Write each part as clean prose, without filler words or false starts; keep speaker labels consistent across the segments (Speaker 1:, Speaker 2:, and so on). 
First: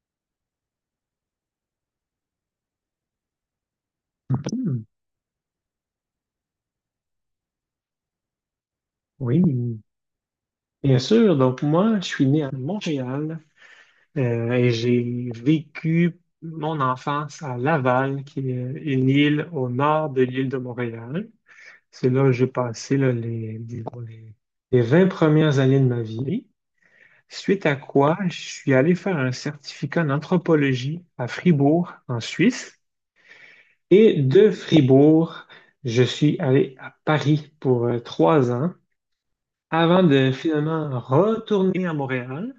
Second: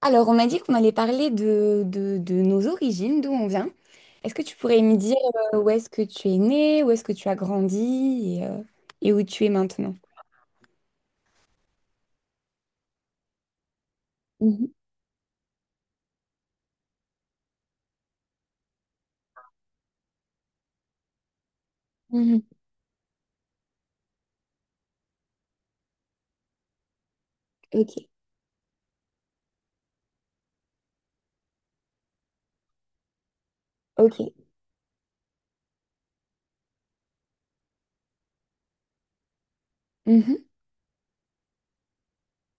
Speaker 1: Alors, on m'a dit qu'on allait parler de nos origines, d'où on vient. Est-ce que tu
Speaker 2: Hmm,
Speaker 1: pourrais me dire où est-ce que tu es né, où est-ce que tu as grandi et où
Speaker 2: oui,
Speaker 1: tu es maintenant?
Speaker 2: bien sûr. Donc moi, je suis né à Montréal, et
Speaker 1: Mhm,
Speaker 2: j'ai vécu mon enfance à Laval, qui est une île au nord de l'île de Montréal. C'est là que
Speaker 1: mhm.
Speaker 2: j'ai passé là, les, disons, les 20 premières années de ma vie. Suite à
Speaker 1: Ok,
Speaker 2: quoi, je suis allé faire un certificat en anthropologie à Fribourg, en Suisse. Et
Speaker 1: ok,
Speaker 2: de Fribourg, je suis allé à Paris pour trois ans avant de
Speaker 1: mhm,
Speaker 2: finalement retourner à Montréal.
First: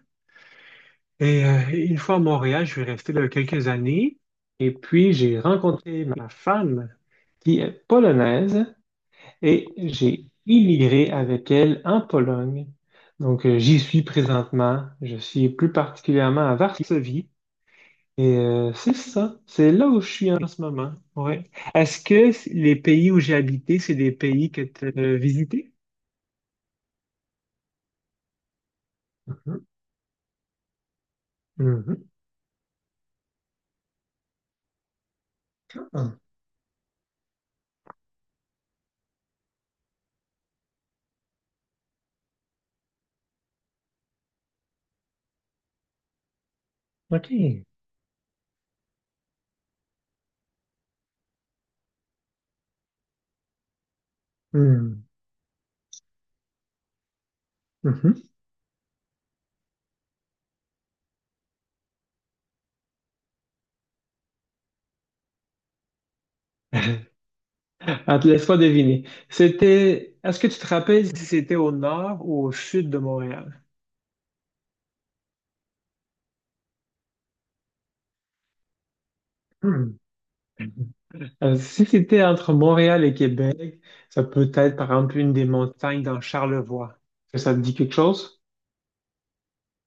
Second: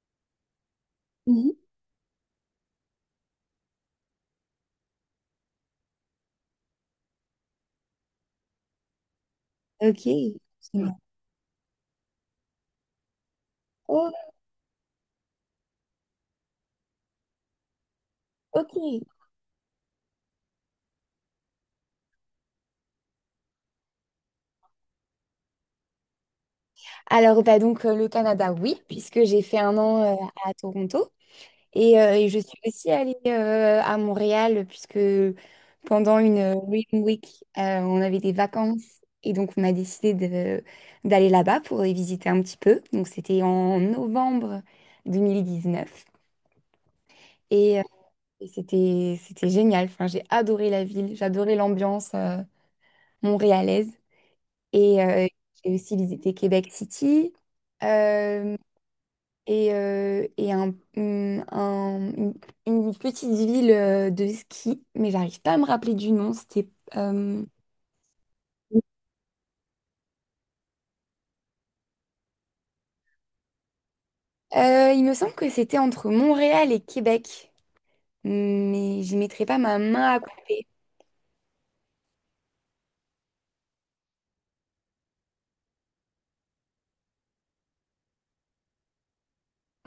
Speaker 2: Et
Speaker 1: mhm,
Speaker 2: euh, une fois à Montréal, je suis resté là quelques années. Et puis, j'ai rencontré ma femme qui est polonaise et
Speaker 1: ok.
Speaker 2: j'ai
Speaker 1: C'est ouais, bon.
Speaker 2: immigré avec elle en Pologne. Donc, j'y suis
Speaker 1: Oh,
Speaker 2: présentement. Je suis plus particulièrement à Varsovie. C'est
Speaker 1: ok.
Speaker 2: ça, c'est là où je suis en ce moment. Ouais. Est-ce que les pays où j'ai habité, c'est des pays que tu as visités?
Speaker 1: Alors, le Canada, oui, puisque j'ai fait
Speaker 2: Mhm.
Speaker 1: un an à Toronto.
Speaker 2: Mhm.
Speaker 1: Et je suis aussi allée à Montréal puisque
Speaker 2: Ah,
Speaker 1: pendant une Reading Week, on avait des vacances et donc on a décidé de- d'aller là-bas pour y visiter un petit peu. Donc c'était en novembre 2019
Speaker 2: OK.
Speaker 1: et, euh, et c'était génial. Enfin, j'ai adoré la ville, j'adorais l'ambiance montréalaise et
Speaker 2: Mhm.
Speaker 1: j'ai aussi visité Québec City.
Speaker 2: Mhm.
Speaker 1: Euh, et, et une petite ville de ski, mais j'arrive pas à me rappeler du nom. Euh,
Speaker 2: Ah, te laisse pas deviner. C'était. Est-ce que tu te rappelles si c'était au nord ou au sud de Montréal?
Speaker 1: il me semble que c'était entre Montréal et Québec, mais j'y mettrai pas ma
Speaker 2: Hmm.
Speaker 1: main à couper.
Speaker 2: Si c'était entre Montréal et Québec, ça peut être par exemple une des montagnes dans Charlevoix. Est-ce que ça te dit quelque chose?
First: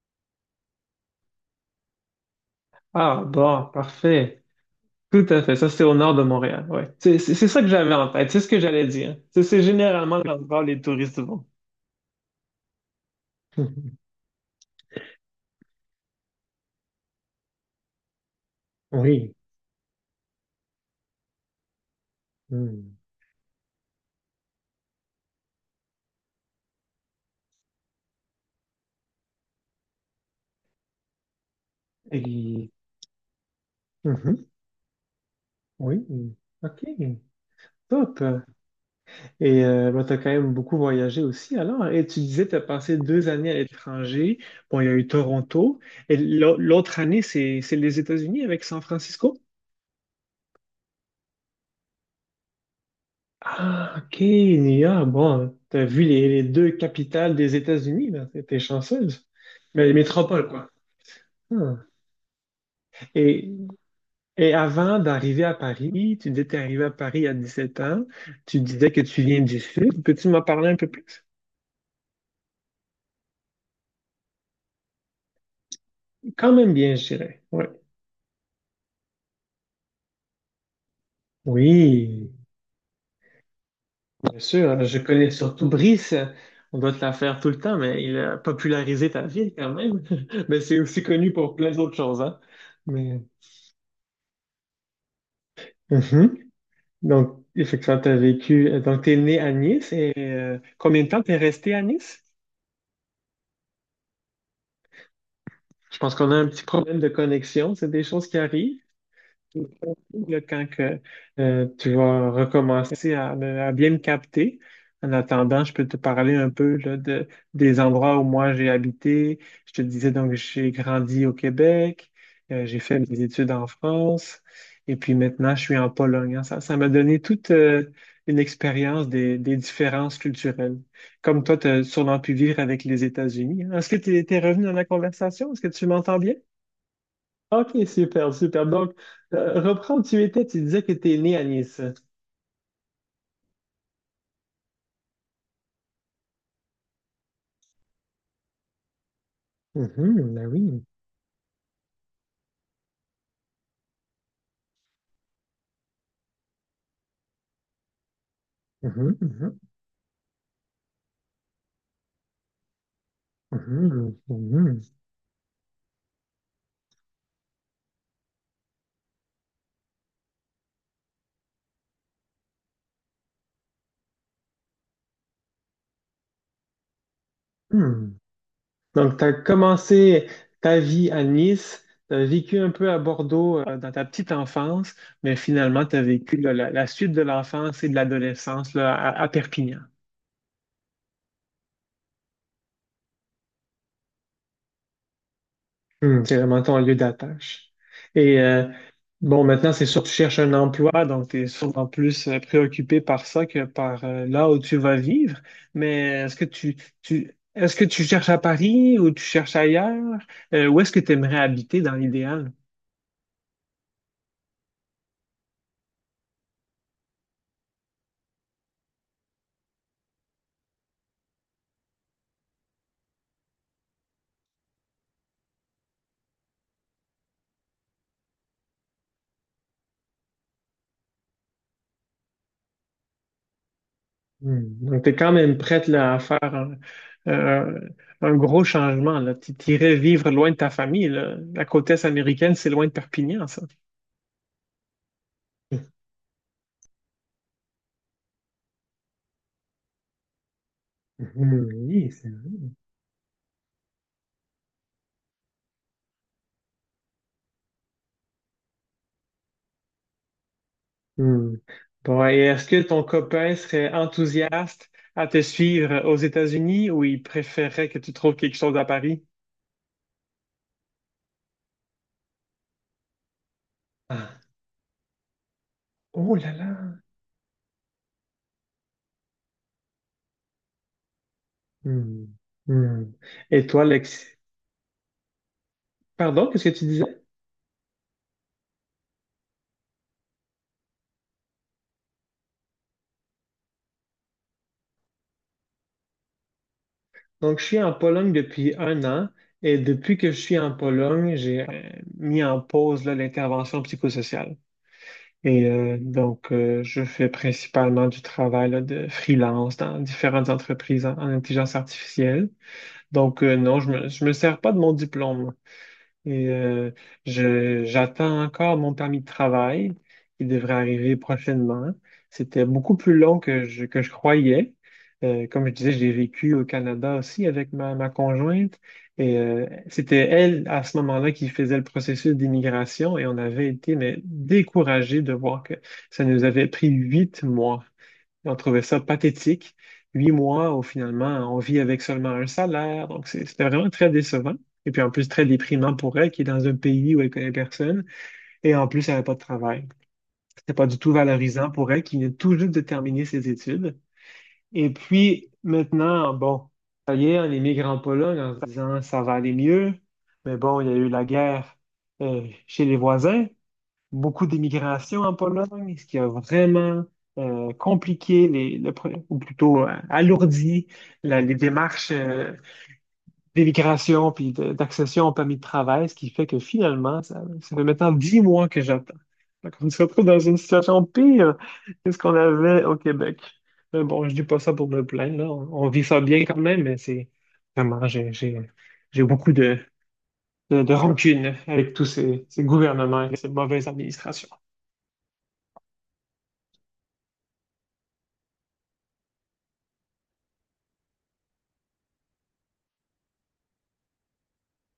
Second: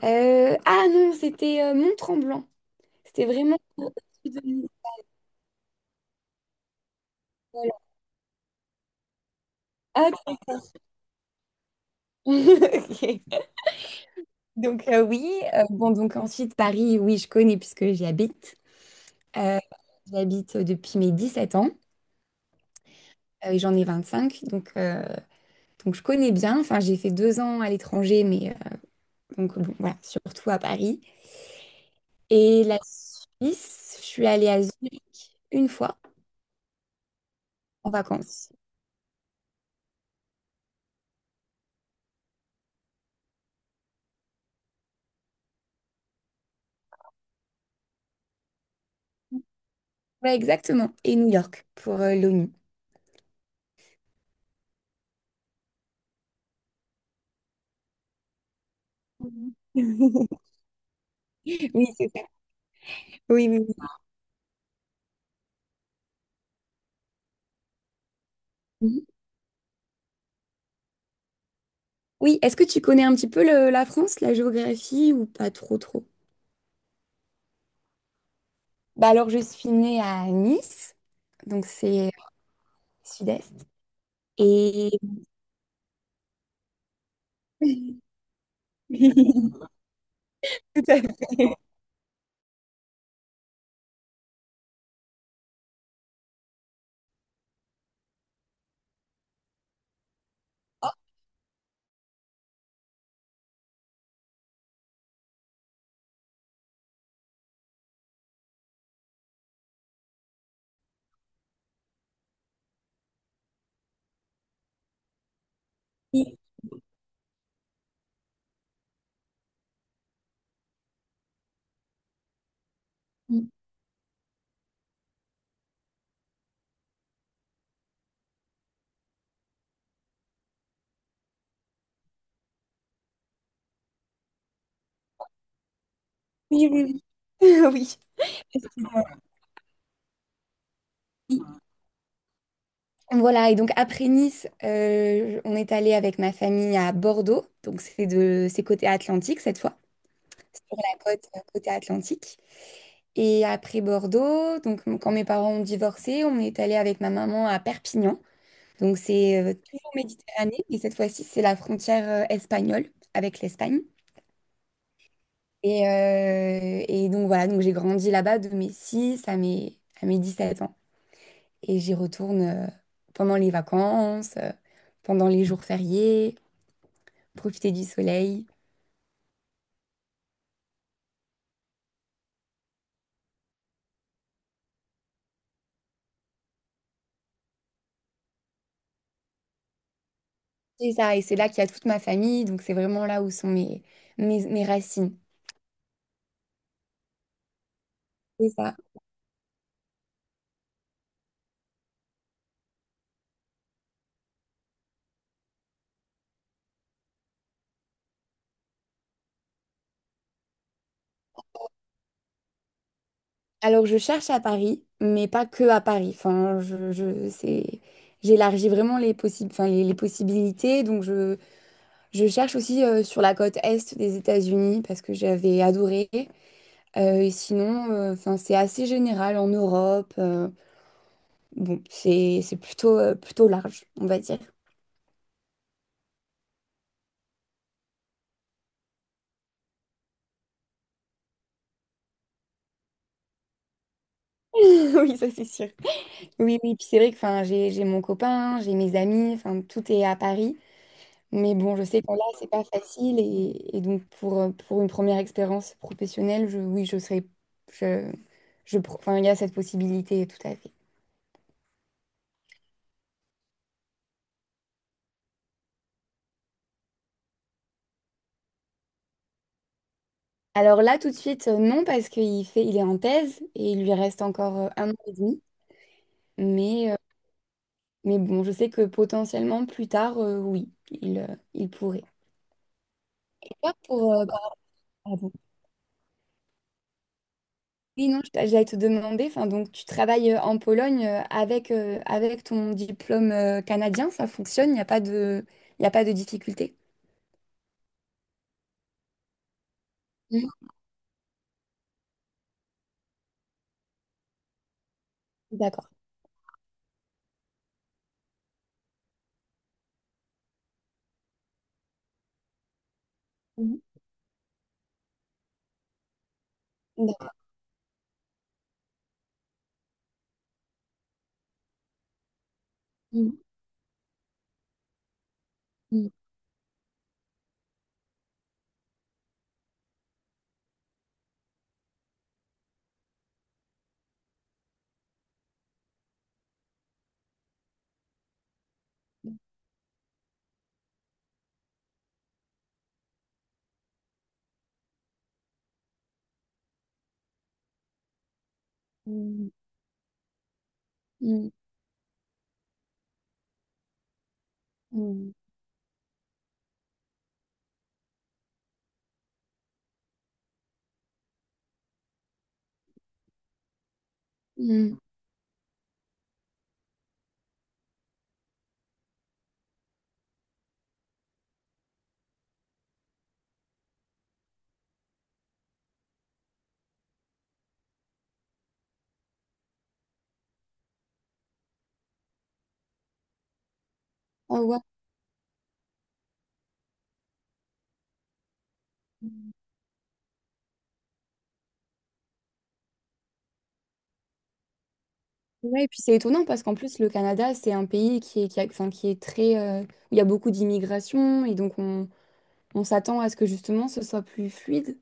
Speaker 1: Ah non, c'était Mont-Tremblant.
Speaker 2: Ah,
Speaker 1: C'était vraiment
Speaker 2: bon,
Speaker 1: au sud de
Speaker 2: parfait.
Speaker 1: l'île.
Speaker 2: Tout à fait. Ça, c'est au nord de Montréal. Ouais. C'est ça que
Speaker 1: Voilà.
Speaker 2: j'avais en tête. C'est ce que j'allais dire. C'est
Speaker 1: Ah,
Speaker 2: généralement l'endroit où les touristes vont.
Speaker 1: ok. Oui, bon donc ensuite Paris, oui je connais puisque j'y habite.
Speaker 2: Mhm. Oui.
Speaker 1: Euh, J'y habite depuis mes 17 ans
Speaker 2: Hmm.
Speaker 1: et j'en ai 25 donc je connais bien, enfin j'ai fait deux ans à l'étranger, donc bon, voilà, surtout à Paris. Et
Speaker 2: Et-
Speaker 1: la Suisse, je suis
Speaker 2: Mhm.
Speaker 1: allée à Zurich une fois
Speaker 2: Oui. OK.
Speaker 1: en
Speaker 2: Top.
Speaker 1: vacances.
Speaker 2: Et tu as quand même beaucoup voyagé aussi alors. Et tu disais, tu as passé deux années à l'étranger. Bon, il y a eu Toronto. Et l'autre année, c'est les États-Unis avec San Francisco?
Speaker 1: Ouais, exactement. Et New York pour l'ONU.
Speaker 2: Ah, ok, New York. Bon, tu as vu les deux capitales des États-Unis, là. T'es chanceuse.
Speaker 1: Mhm.
Speaker 2: Mais les métropoles, quoi. Ah.
Speaker 1: Oui, c'est ça. Oui,
Speaker 2: Et,
Speaker 1: oui, oui.
Speaker 2: et avant d'arriver à Paris, tu disais que tu es arrivé à Paris à 17 ans. Tu disais que
Speaker 1: Mhm.
Speaker 2: tu viens du Sud. Peux-tu m'en parler un peu plus?
Speaker 1: Oui, est-ce que tu connais un petit peu la France, la géographie ou pas trop trop?
Speaker 2: Quand même bien, je dirais. Ouais.
Speaker 1: Bah alors je suis née à Nice, donc c'est
Speaker 2: Oui.
Speaker 1: sud-est.
Speaker 2: Bien sûr, hein,
Speaker 1: Et
Speaker 2: je connais surtout Brice. On doit te la faire tout le temps, mais il a popularisé ta ville quand même. Mais c'est
Speaker 1: tout à
Speaker 2: aussi connu pour
Speaker 1: fait.
Speaker 2: plein d'autres choses, hein. Mais... Mhm. Donc, effectivement, tu as vécu. Donc, tu es né à Nice et combien de temps tu es resté à Nice? Je pense qu'on a un petit problème de connexion. C'est des choses qui arrivent. Là, tu vas recommencer à, à bien me capter. En attendant, je peux te
Speaker 1: Oui,
Speaker 2: parler un peu là, de, des endroits où moi j'ai habité. Je te disais donc j'ai grandi au Québec, j'ai fait mes études en France, et puis maintenant je suis en Pologne, hein. Ça m'a donné toute une expérience des différences culturelles. Comme toi, tu as sûrement pu vivre avec les États-Unis, hein. Est-ce que tu es revenu dans la conversation? Est-ce que tu m'entends bien?
Speaker 1: oui, oui.
Speaker 2: Ok,
Speaker 1: Oui.
Speaker 2: super, super. Donc,
Speaker 1: Excuse-moi.
Speaker 2: reprends où tu étais, tu disais que tu es né à Nice.
Speaker 1: Voilà, et donc après Nice, on est allé avec ma famille à Bordeaux, donc c'est côté Atlantique cette fois,
Speaker 2: Mhm, ben
Speaker 1: sur
Speaker 2: oui.
Speaker 1: la côte côté Atlantique. Et après Bordeaux, donc quand mes parents ont divorcé, on est allé avec ma maman à Perpignan, donc
Speaker 2: Mhm,
Speaker 1: c'est
Speaker 2: mhm,
Speaker 1: toujours Méditerranée, et cette fois-ci c'est la frontière espagnole avec l'Espagne.
Speaker 2: mhm, mhm,
Speaker 1: Et donc voilà, donc j'ai grandi là-bas de mes 6 à mes 17 ans, et j'y retourne pendant les vacances, pendant les jours fériés, profiter du
Speaker 2: mhm.
Speaker 1: soleil.
Speaker 2: Donc, tu as commencé ta vie à Nice, tu as vécu un peu à Bordeaux dans ta petite enfance, mais finalement, tu as vécu là, la suite de l'enfance et de l'adolescence là, à Perpignan.
Speaker 1: C'est ça, et c'est là qu'il y a toute ma famille, donc c'est vraiment là où sont mes racines.
Speaker 2: Hmm, c'est vraiment ton lieu d'attache. Et
Speaker 1: C'est
Speaker 2: euh,
Speaker 1: ça.
Speaker 2: bon, maintenant, c'est sûr que tu cherches un emploi, donc tu es sûrement plus préoccupé par ça que par là où tu vas vivre. Mais est-ce que tu, est-ce que tu cherches à Paris ou tu cherches ailleurs? Où est-ce que tu aimerais habiter dans l'idéal?
Speaker 1: Alors je cherche à Paris, mais pas que à Paris. Enfin, c'est, j'élargis vraiment les possibles, enfin, les possibilités. Je cherche aussi sur la côte est des États-Unis parce que j'avais adoré. Et sinon, enfin, c'est assez général en Europe. C'est plutôt, plutôt large, on va dire.
Speaker 2: Hmm, donc, tu es quand même prête là, à faire euh, un gros changement, là. Tu irais vivre loin de ta famille, là. La côte est américaine, c'est loin de Perpignan, ça.
Speaker 1: Oui, ça c'est sûr. Oui, oui, puis c'est vrai que enfin, j'ai mon copain, j'ai mes amis, enfin, tout est à Paris. Mais
Speaker 2: Mhm,
Speaker 1: bon, je sais que
Speaker 2: oui.
Speaker 1: là, c'est pas facile. Et donc, pour une première expérience professionnelle, oui, je serais. Je, enfin, il y a cette possibilité, tout à fait.
Speaker 2: Hmm. Bon, et est-ce que ton copain serait enthousiaste à te suivre aux États-Unis ou il préférerait que tu trouves quelque chose à Paris?
Speaker 1: Alors là, tout de suite, non, parce il est en thèse et il lui reste
Speaker 2: Ah.
Speaker 1: encore un an et demi.
Speaker 2: Oh là là.
Speaker 1: Mais, euh, mais bon, je sais que potentiellement, plus tard, oui, il pourrait.
Speaker 2: Hmm. Hmm.
Speaker 1: Et
Speaker 2: Et
Speaker 1: toi,
Speaker 2: toi, Lex...
Speaker 1: pardon.
Speaker 2: Pardon, qu'est-ce que tu disais?
Speaker 1: Oui, non, j'allais te demander, enfin, donc tu travailles en Pologne avec, avec ton diplôme canadien, ça fonctionne, il n'y a pas de difficulté.
Speaker 2: Donc, je suis en Pologne depuis un an et depuis que je
Speaker 1: Mhm.
Speaker 2: suis en Pologne, j'ai mis en pause là, l'intervention psychosociale. Et
Speaker 1: D'accord.
Speaker 2: je fais principalement du travail là, de freelance dans différentes entreprises en intelligence artificielle. Donc,
Speaker 1: Mhm.
Speaker 2: non, je me sers pas de mon diplôme. Et euh,
Speaker 1: D'accord.
Speaker 2: j'attends encore mon permis de travail qui devrait arriver prochainement. C'était beaucoup plus
Speaker 1: Mhm.
Speaker 2: long que que je croyais. Comme je disais,
Speaker 1: Mhm.
Speaker 2: j'ai vécu au Canada aussi avec ma conjointe. Et c'était elle, à ce moment-là, qui faisait le processus d'immigration. Et on avait été mais, découragés de voir que ça nous avait pris 8 mois. On trouvait ça pathétique. 8 mois où finalement on vit avec seulement un salaire. C'était vraiment très décevant. Et puis en plus très déprimant pour elle qui est dans un pays où elle connaît personne. Et en plus elle n'avait pas de
Speaker 1: Mhm.
Speaker 2: travail. C'était pas du tout valorisant pour elle qui vient tout juste de terminer ses études. Et
Speaker 1: Mhm.
Speaker 2: puis maintenant, bon, ça y est, on émigre en Pologne en se disant ça va aller mieux. Mais bon, il y a eu la guerre chez les voisins, beaucoup
Speaker 1: Mhm.
Speaker 2: d'immigration en Pologne, ce qui a vraiment compliqué les, ou plutôt alourdi les démarches d'immigration puis d'accession au permis de travail, ce qui fait que finalement, ça fait maintenant 10 mois que j'attends. Donc, on se retrouve dans une situation pire que ce qu'on avait au Québec. Mais bon, je dis
Speaker 1: Oh,
Speaker 2: pas ça
Speaker 1: ouais.
Speaker 2: pour me plaindre, là. On vit ça bien quand même, mais c'est vraiment, j'ai beaucoup de, de rancune avec tous ces, ces gouvernements et ces mauvaises administrations.
Speaker 1: Ouais, et puis c'est étonnant parce qu'en plus, le Canada, c'est un pays qui est, qui a- enfin, qui est très, où il y a beaucoup d'immigration et on s'attend à ce que justement ce soit plus fluide,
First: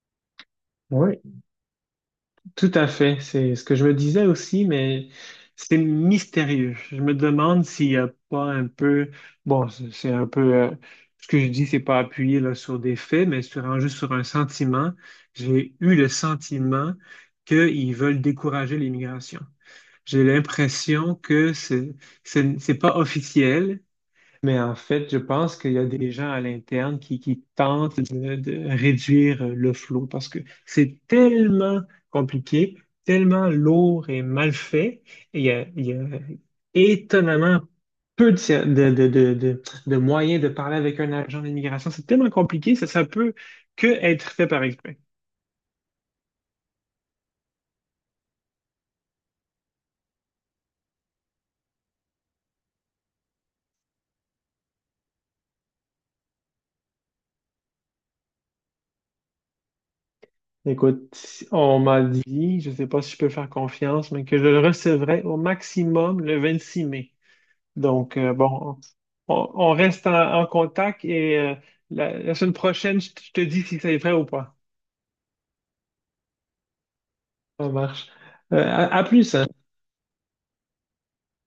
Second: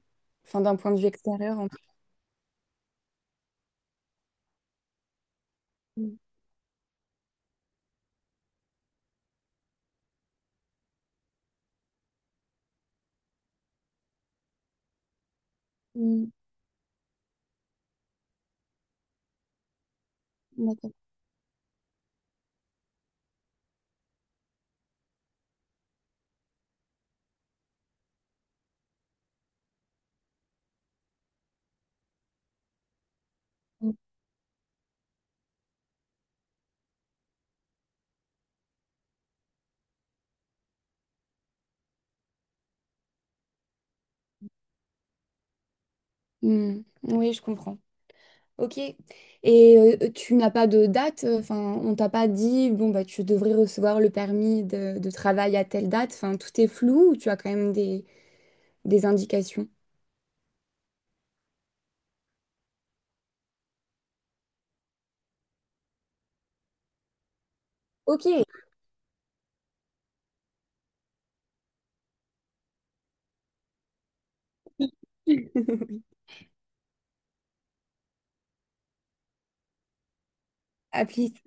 Speaker 1: enfin, d'un point de vue
Speaker 2: Oui,
Speaker 1: extérieur en tout cas.
Speaker 2: tout à fait. C'est ce que je me disais aussi, mais c'est
Speaker 1: Mhm.
Speaker 2: mystérieux. Je me demande s'il n'y a pas un peu, bon, c'est un peu, ce que je dis, c'est pas appuyé là, sur des faits, mais c'est vraiment juste sur un sentiment. J'ai eu le
Speaker 1: Mhm.
Speaker 2: sentiment qu'ils veulent décourager l'immigration. J'ai
Speaker 1: D'accord.
Speaker 2: l'impression que c'est pas officiel, mais en fait, je pense qu'il y a des gens à l'interne qui tentent de réduire le flot parce que c'est tellement compliqué, tellement lourd et mal fait, et il y a étonnamment peu de, de moyens de parler avec un agent d'immigration. C'est tellement compliqué, ça peut que être fait par exprès.
Speaker 1: Hmm, oui, je comprends. Ok. Et tu n'as pas de date, enfin, on t'a pas dit, bon, bah, tu devrais recevoir le permis de travail à telle date, enfin, tout est flou ou tu as quand même des indications?
Speaker 2: Écoute, on m'a dit, je ne sais pas si je peux faire confiance, mais que je le recevrai au maximum le 26 mai. Donc,
Speaker 1: Ok.
Speaker 2: bon, on reste en, en contact et la, la semaine prochaine, je te dis si c'est vrai ou pas. Ça marche. À plus, hein.
Speaker 1: applique